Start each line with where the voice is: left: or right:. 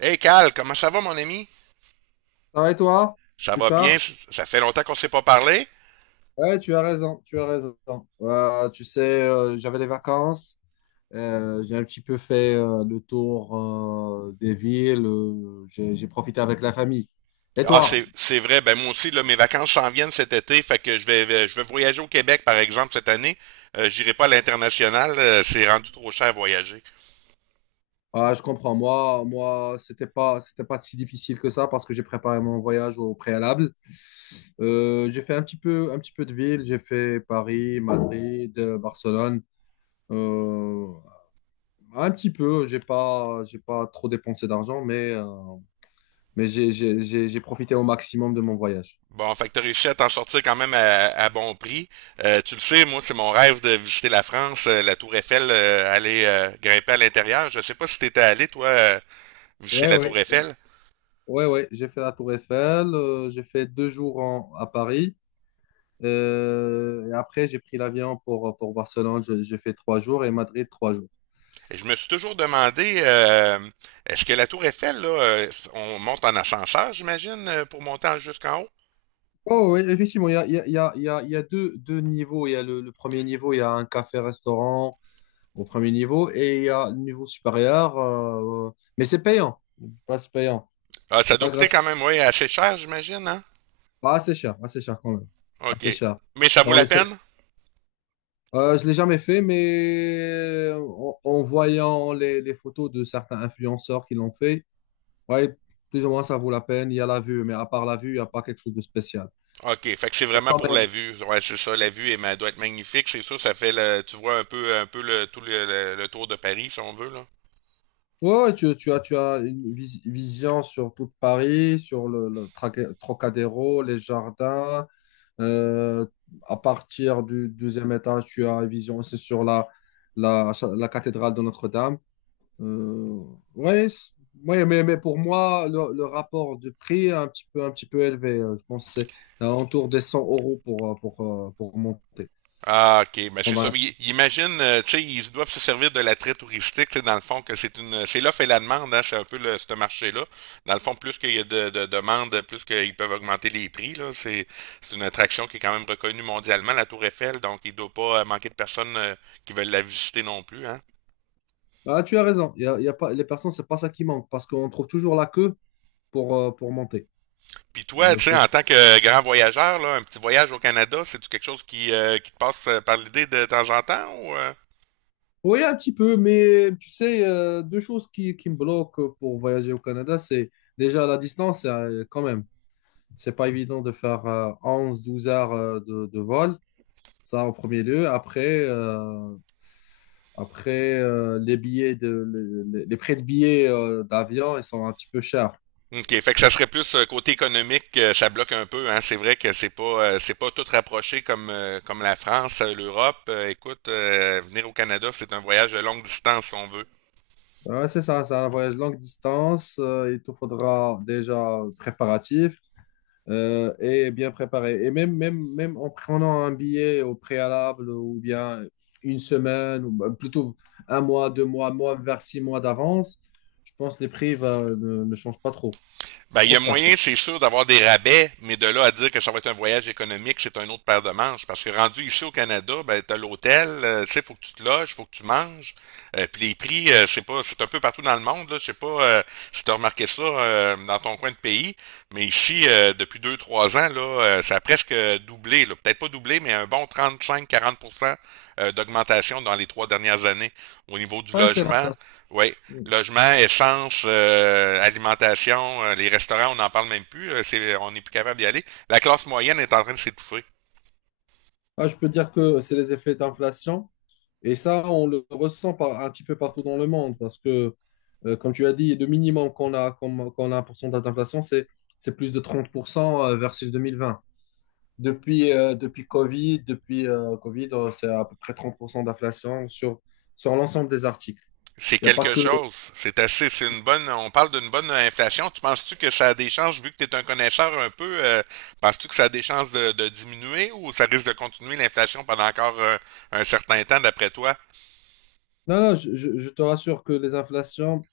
right: Hey Cal, comment ça va, mon ami?
left: Ça va et toi?
right: Ça va bien?
left: Super.
right: Ça fait longtemps qu'on ne s'est pas parlé?
left: Ouais, tu as raison, tu as raison. J'avais les vacances, j'ai un petit peu fait le tour des villes, j'ai profité avec la famille. Et
right: Ah,
left: toi?
right: c'est vrai. Ben, moi aussi, là, mes vacances s'en viennent cet été. Fait que je vais voyager au Québec, par exemple, cette année. J'irai pas à l'international. C'est rendu trop cher à voyager.
left: Ah, je comprends. Moi, c'était pas si difficile que ça parce que j'ai préparé mon voyage au préalable. J'ai fait un petit peu de ville. J'ai fait Paris, Madrid, Barcelone. Euh, un petit peu. J'ai pas trop dépensé d'argent, mais j'ai profité au maximum de mon voyage.
right: Bon, fait que t'as réussi à t'en sortir quand même à bon prix. Tu le sais, moi, c'est mon rêve de visiter la France, la Tour Eiffel, aller grimper à l'intérieur. Je sais pas si t'étais allé, toi, visiter
left: Ouais,
right: la Tour
left: ouais,
right: Eiffel.
left: ouais, ouais. J'ai fait la Tour Eiffel, j'ai fait deux jours à Paris. Et après, j'ai pris l'avion pour Barcelone. J'ai fait trois jours et Madrid, trois jours.
right: Je me suis toujours demandé, est-ce que la Tour Eiffel, là, on monte en ascenseur, j'imagine, pour jusqu'en haut?
left: Oh, oui, effectivement, il y a, il y a, il y a, il y a il y a deux niveaux. Il y a le premier niveau, il y a un café-restaurant au premier niveau, et il y a le niveau supérieur, mais c'est payant. Pas c'est payant.
right: Ah, ça
left: C'est
right: doit
left: pas
right: coûter
left: gratuit.
right: quand même, oui, assez cher, j'imagine, hein?
left: Pas assez cher, assez cher quand même.
right: OK.
left: Assez cher.
right: Mais ça vaut
left: Dans
right: la
left: les
right: peine?
left: Je l'ai jamais fait, mais en, en voyant les photos de certains influenceurs qui l'ont fait, ouais, plus ou moins ça vaut la peine. Il y a la vue, mais à part la vue, il n'y a pas quelque chose de spécial.
right: OK, fait que c'est
left: Et
right: vraiment
left: quand
right: pour la
left: même,
right: vue. Ouais, c'est ça, la vue elle, elle doit être magnifique, c'est sûr, ça fait le, tu vois un peu le tout le tour de Paris si on veut là.
left: ouais, ouais, tu as une vision sur toute Paris, sur le Trocadéro, les jardins. Euh, à partir du deuxième étage, tu as une vision aussi sur la, la cathédrale de Notre-Dame. Euh, ouais, c- ouais, mais pour moi, le rapport de prix est un petit peu élevé. Je pense que c'est alentour des 100 euros pour monter.
right: Ah, ok, ben c'est
left: Prendre
right: ça.
left: un-
right: Mais imagine, tu sais, ils doivent se servir de l'attrait touristique, tu sais, dans le fond, que c'est l'offre et la demande, hein, c'est un peu ce marché-là. Dans le fond, plus qu'il y a de demandes, plus qu'ils peuvent augmenter les prix, là. C'est une attraction qui est quand même reconnue mondialement, la Tour Eiffel, donc il ne doit pas manquer de personnes qui veulent la visiter non plus, hein.
left: Ah, tu as raison. Il y a pas, les personnes, c'est pas ça qui manque parce qu'on trouve toujours la queue pour monter.
right: Puis toi,
left: Euh,
right: tu sais,
left: c'est-
right: en tant que grand voyageur, là, un petit voyage au Canada, c'est-tu quelque chose qui te passe par l'idée de temps en temps ou?
left: oui, un petit peu, mais tu sais, deux choses qui me bloquent pour voyager au Canada, c'est déjà la distance, quand même. C'est pas évident de faire onze douze heures de vol. Ça en premier lieu. Après, euh, Après, les les prix de billets d'avion, ils sont un petit peu chers.
right: OK, fait que ça serait plus côté économique, ça bloque un peu. Hein. C'est vrai que c'est pas tout rapproché comme la France, l'Europe. Écoute, venir au Canada, c'est un voyage de longue distance si on veut.
left: Ouais, c'est ça, c'est un voyage longue distance. Il te faudra déjà préparatif et bien préparé. Et même en prenant un billet au préalable, ou bien une semaine, ou bah, plutôt un mois, deux mois, mois vers six mois d'avance, je pense que les prix ne changent pas trop.
right: Ben, il
left: Trop
right: y a
left: cher, quoi.
right: moyen, c'est sûr, d'avoir des rabais, mais de là à dire que ça va être un voyage économique, c'est un autre paire de manches. Parce que rendu ici au Canada, ben, t'as l'hôtel, tu sais, faut que tu te loges, faut que tu manges. Puis les prix, c'est pas, c'est un peu partout dans le monde, là. Je sais pas si t'as remarqué ça dans ton coin de pays, mais ici, depuis deux, trois ans, là, ça a presque doublé, là. Peut-être pas doublé, mais un bon 35-40% d'augmentation dans les trois dernières années au niveau du
left: Ouais, c'est
right: logement.
left: l'inflation.
right: Oui, logement, essence, alimentation, les restaurants, on n'en parle même plus. On n'est plus capable d'y aller. La classe moyenne est en train de s'étouffer.
left: Ah, je peux dire que c'est les effets d'inflation. Et ça, on le ressent un petit peu partout dans le monde parce que, comme tu as dit, le minimum qu'on a un pourcentage d'inflation, c'est plus de 30% versus 2020. Depuis Covid, c'est à peu près 30% d'inflation sur l'ensemble des articles.
right: C'est
left: Il n'y a pas
right: quelque
left: que...
right: chose. C'est assez, c'est une bonne. On parle d'une bonne inflation. Tu penses-tu que ça a des chances, vu que tu es un connaisseur un peu, penses-tu que ça a des chances de diminuer ou ça risque de continuer l'inflation pendant encore un certain temps, d'après toi?
left: Non, non, je te rassure que les inflations,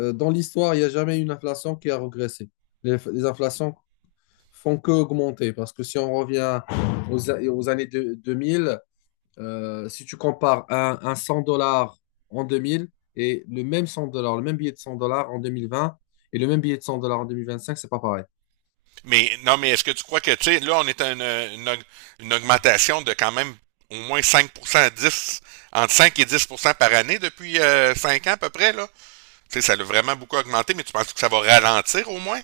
left: dans l'histoire, il n'y a jamais eu une inflation qui a régressé. Les inflations font que augmenter parce que si on revient aux années 2000. Si tu compares un 100 dollars en 2000 et le même 100 dollars, le même billet de 100 dollars en 2020 et le même billet de 100 dollars en deux mille vingt cinq, c'est pas pareil.
right: Mais non, mais est-ce que tu crois que, tu sais, là, on est à une augmentation de quand même au moins 5% à 10 entre 5 et 10% par année depuis 5 ans à peu près, là? Tu sais, ça l'a vraiment beaucoup augmenté, mais tu penses que ça va ralentir au moins?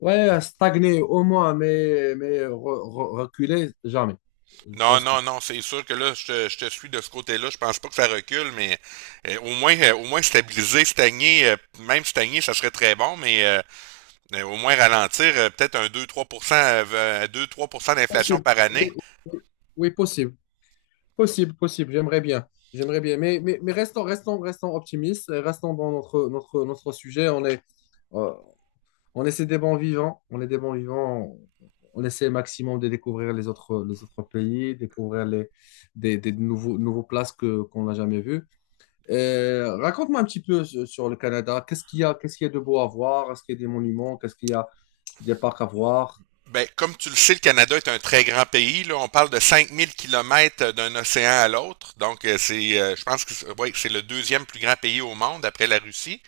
left: Ouais, stagner au moins, mais reculer, jamais. Je
right: Non,
left: pense
right: non,
left: pas.
right: non, c'est sûr que là, je te suis de ce côté-là. Je pense pas que ça recule, mais au moins, stagner, même stagner, ça serait très bon, mais au moins ralentir, peut-être un 2-3%, 2 à 3% d'inflation
left: Possible.
right: par
left: Oui,
right: année.
left: oui, oui, possible. Possible, possible. J'aimerais bien. J'aimerais bien. Mais restons, restons, restons optimistes. Restons dans notre sujet. Euh, On essaie des bons vivants, on est des bons vivants, on essaie au maximum de découvrir les autres pays, découvrir des nouveaux places qu'on n'a jamais vues. Raconte-moi un petit peu sur sur le Canada. Qu'est-ce qu'il y a, qu'est-ce qu'il y a de beau à voir? Est-ce qu'il y a des monuments? Qu'est-ce qu'il y a des parcs à voir?
right: Ben, comme tu le sais, le Canada est un très grand pays. Là, on parle de 5000 kilomètres d'un océan à l'autre. Donc, je pense que ouais, que c'est le deuxième plus grand pays au monde après la Russie.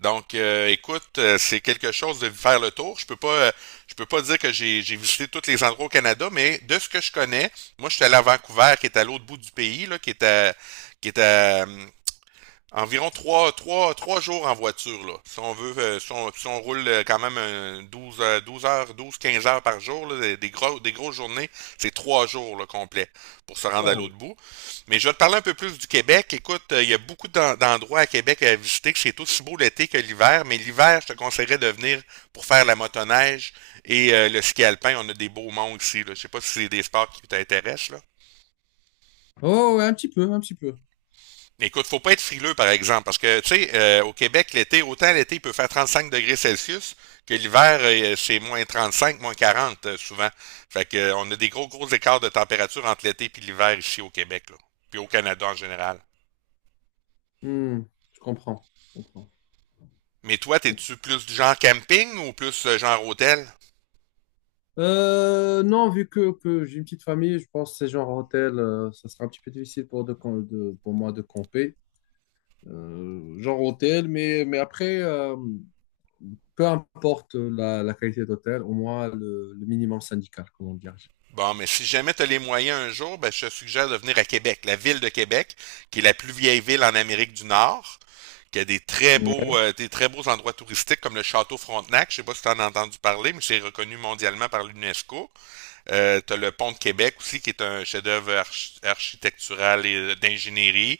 right: Donc, écoute, c'est quelque chose de faire le tour. Je peux pas dire que j'ai visité tous les endroits au Canada, mais de ce que je connais, moi, je suis allé à Vancouver, qui est à l'autre bout du pays, là, qui est à, euh, environ trois jours en voiture, là. Si on veut, si on roule quand même 12 12 heures, 12, 15 heures par jour, là, des grosses journées, c'est trois jours, là, complet pour se rendre à
left: Wow.
right: l'autre bout. Mais je vais te parler un peu plus du Québec. Écoute, il y a beaucoup d'endroits à Québec à visiter, que c'est aussi beau l'été que l'hiver, mais l'hiver, je te conseillerais de venir pour faire la motoneige et le ski alpin. On a des beaux monts ici, là. Je sais pas si c'est des sports qui t'intéressent, là.
left: Oh, ouais, un petit peu, un petit peu.
right: Écoute, faut pas être frileux, par exemple, parce que, tu sais, au Québec, l'été, autant l'été peut faire 35 degrés Celsius que l'hiver, c'est moins 35, moins 40, souvent. Fait que, on a des gros, gros écarts de température entre l'été puis l'hiver ici au Québec, là, puis au Canada en général.
left: Hmm, je comprends, je comprends,
right: Mais
left: je
right: toi,
left: comprends.
right: t'es-tu plus du genre camping ou plus genre hôtel?
left: Non, vu que j'ai une petite famille, je pense que ces genres hôtels, ça sera un petit peu difficile pour moi de camper. Genre hôtel, mais après, peu importe la qualité d'hôtel, au moins le minimum syndical, comment dire.
right: Bon, mais si jamais tu as les moyens un jour, ben, je te suggère de venir à Québec, la ville de Québec, qui est la plus vieille ville en Amérique du Nord, qui a des très beaux,
left: Ouais.
right: endroits touristiques comme le Château Frontenac. Je sais pas si tu en as entendu parler, mais c'est reconnu mondialement par l'UNESCO. Tu as le Pont de Québec aussi, qui est un chef-d'œuvre architectural et d'ingénierie.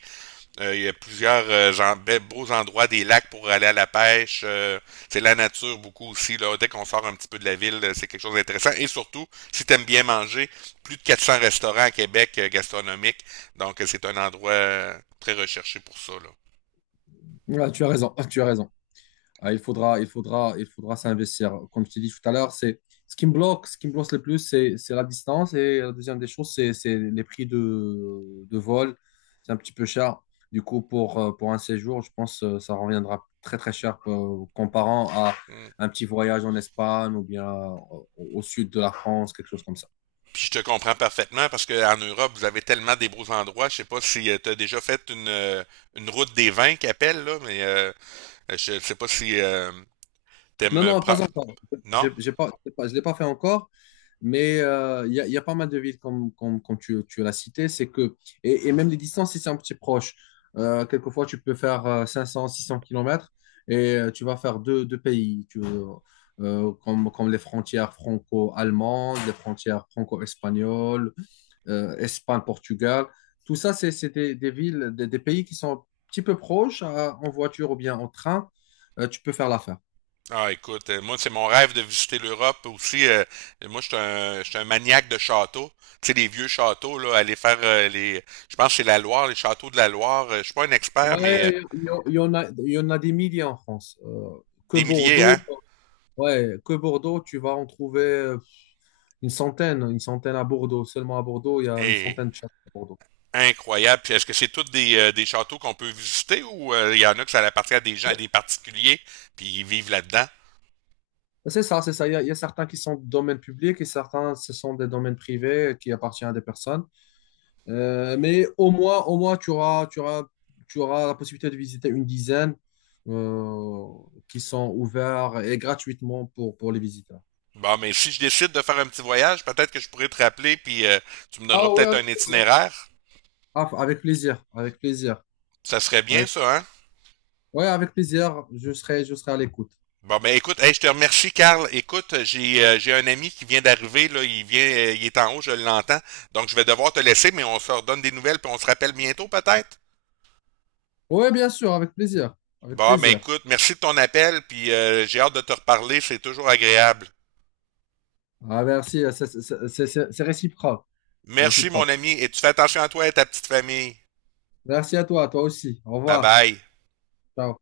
right: Il y a plusieurs beaux endroits, des lacs pour aller à la pêche. C'est la nature beaucoup aussi. Là. Dès qu'on sort un petit peu de la ville, c'est quelque chose d'intéressant. Et surtout, si tu aimes bien manger, plus de 400 restaurants à Québec gastronomiques. Donc, c'est un endroit très recherché pour ça. Là.
left: Ouais, tu as raison, tu as raison. Ah, il faudra s'investir. Comme je t'ai dit tout à l'heure, c'est ce qui me bloque, ce qui me bloque le plus, c'est la distance. Et la deuxième des choses, c'est les prix de vol. C'est un petit peu cher. Du coup, pour un séjour, je pense que ça reviendra très très cher comparant à
right: Mm.
left: un petit voyage en Espagne, ou bien au sud de la France, quelque chose comme ça.
right: Puis je te comprends parfaitement parce qu'en Europe, vous avez tellement des beaux endroits. Je sais pas si tu as déjà fait une route des vins qu'appelle, là, mais je sais pas si
left: Non,
right: t'aimes...
left: non, pas encore.
right: Non?
left: J'ai pas- Je ne l'ai pas fait encore. Y a pas mal de villes, comme tu l'as cité. Et et même les distances, si c'est un petit proche, quelquefois tu peux faire 500, 600 kilomètres, et tu vas faire deux pays, comme les frontières franco-allemandes, les frontières franco-espagnoles, Espagne-Portugal. Tout ça, c'est des villes, des pays qui sont un petit peu proches en voiture ou bien en train. Tu peux faire l'affaire.
right: Ah, écoute, moi, c'est mon rêve de visiter l'Europe aussi. Moi, je suis un maniaque de châteaux. Tu sais, les vieux châteaux, là, aller faire les. Je pense que c'est la Loire, les châteaux de la Loire. Je suis pas un expert, mais
left: Ouais, il y en a des milliers en France. Que
right: des milliers,
left: Bordeaux,
right: hein?
left: ouais, que Bordeaux, tu vas en trouver une centaine à Bordeaux. Seulement à Bordeaux, il y a une
right: Et
left: centaine de chats à Bordeaux.
right: incroyable. Puis est-ce que c'est tous des châteaux qu'on peut visiter ou il y en a que ça appartient à des gens, à des particuliers, puis ils vivent là-dedans?
left: Ben, c'est ça, c'est ça. Il y a certains qui sont de domaine public, et certains, ce sont des domaines privés qui appartiennent à des personnes. Mais au moins, tu auras la possibilité de visiter une dizaine euh, qui sont ouverts et gratuitement pour les visiteurs.
right: Bon, mais si je décide de faire un petit voyage, peut-être que je pourrais te rappeler, puis tu me donneras
left: Ah oui,
right: peut-être
left: avec
right: un
left: plaisir.
right: itinéraire.
left: Ah, avec plaisir, avec plaisir.
right: Ça serait bien,
left: Avec-
right: ça, hein?
left: Ouais, avec plaisir, je serai à l'écoute.
right: Bon, ben écoute, hey, je te remercie, Carl. Écoute, j'ai un ami qui vient d'arriver, là, il est en haut, je l'entends. Donc, je vais devoir te laisser, mais on se redonne des nouvelles, puis on se rappelle bientôt, peut-être.
left: Ouais, bien sûr, avec plaisir, avec
right: Bon, ben
left: plaisir.
right: écoute, merci de ton appel, puis j'ai hâte de te reparler, c'est toujours agréable.
left: Ah, merci, c'est réciproque, c'est
right: Merci, mon
left: réciproque.
right: ami, et tu fais attention à toi et à ta petite famille.
left: Merci à toi, toi aussi. Au
right: Bye
left: revoir.
right: bye.
left: Ciao.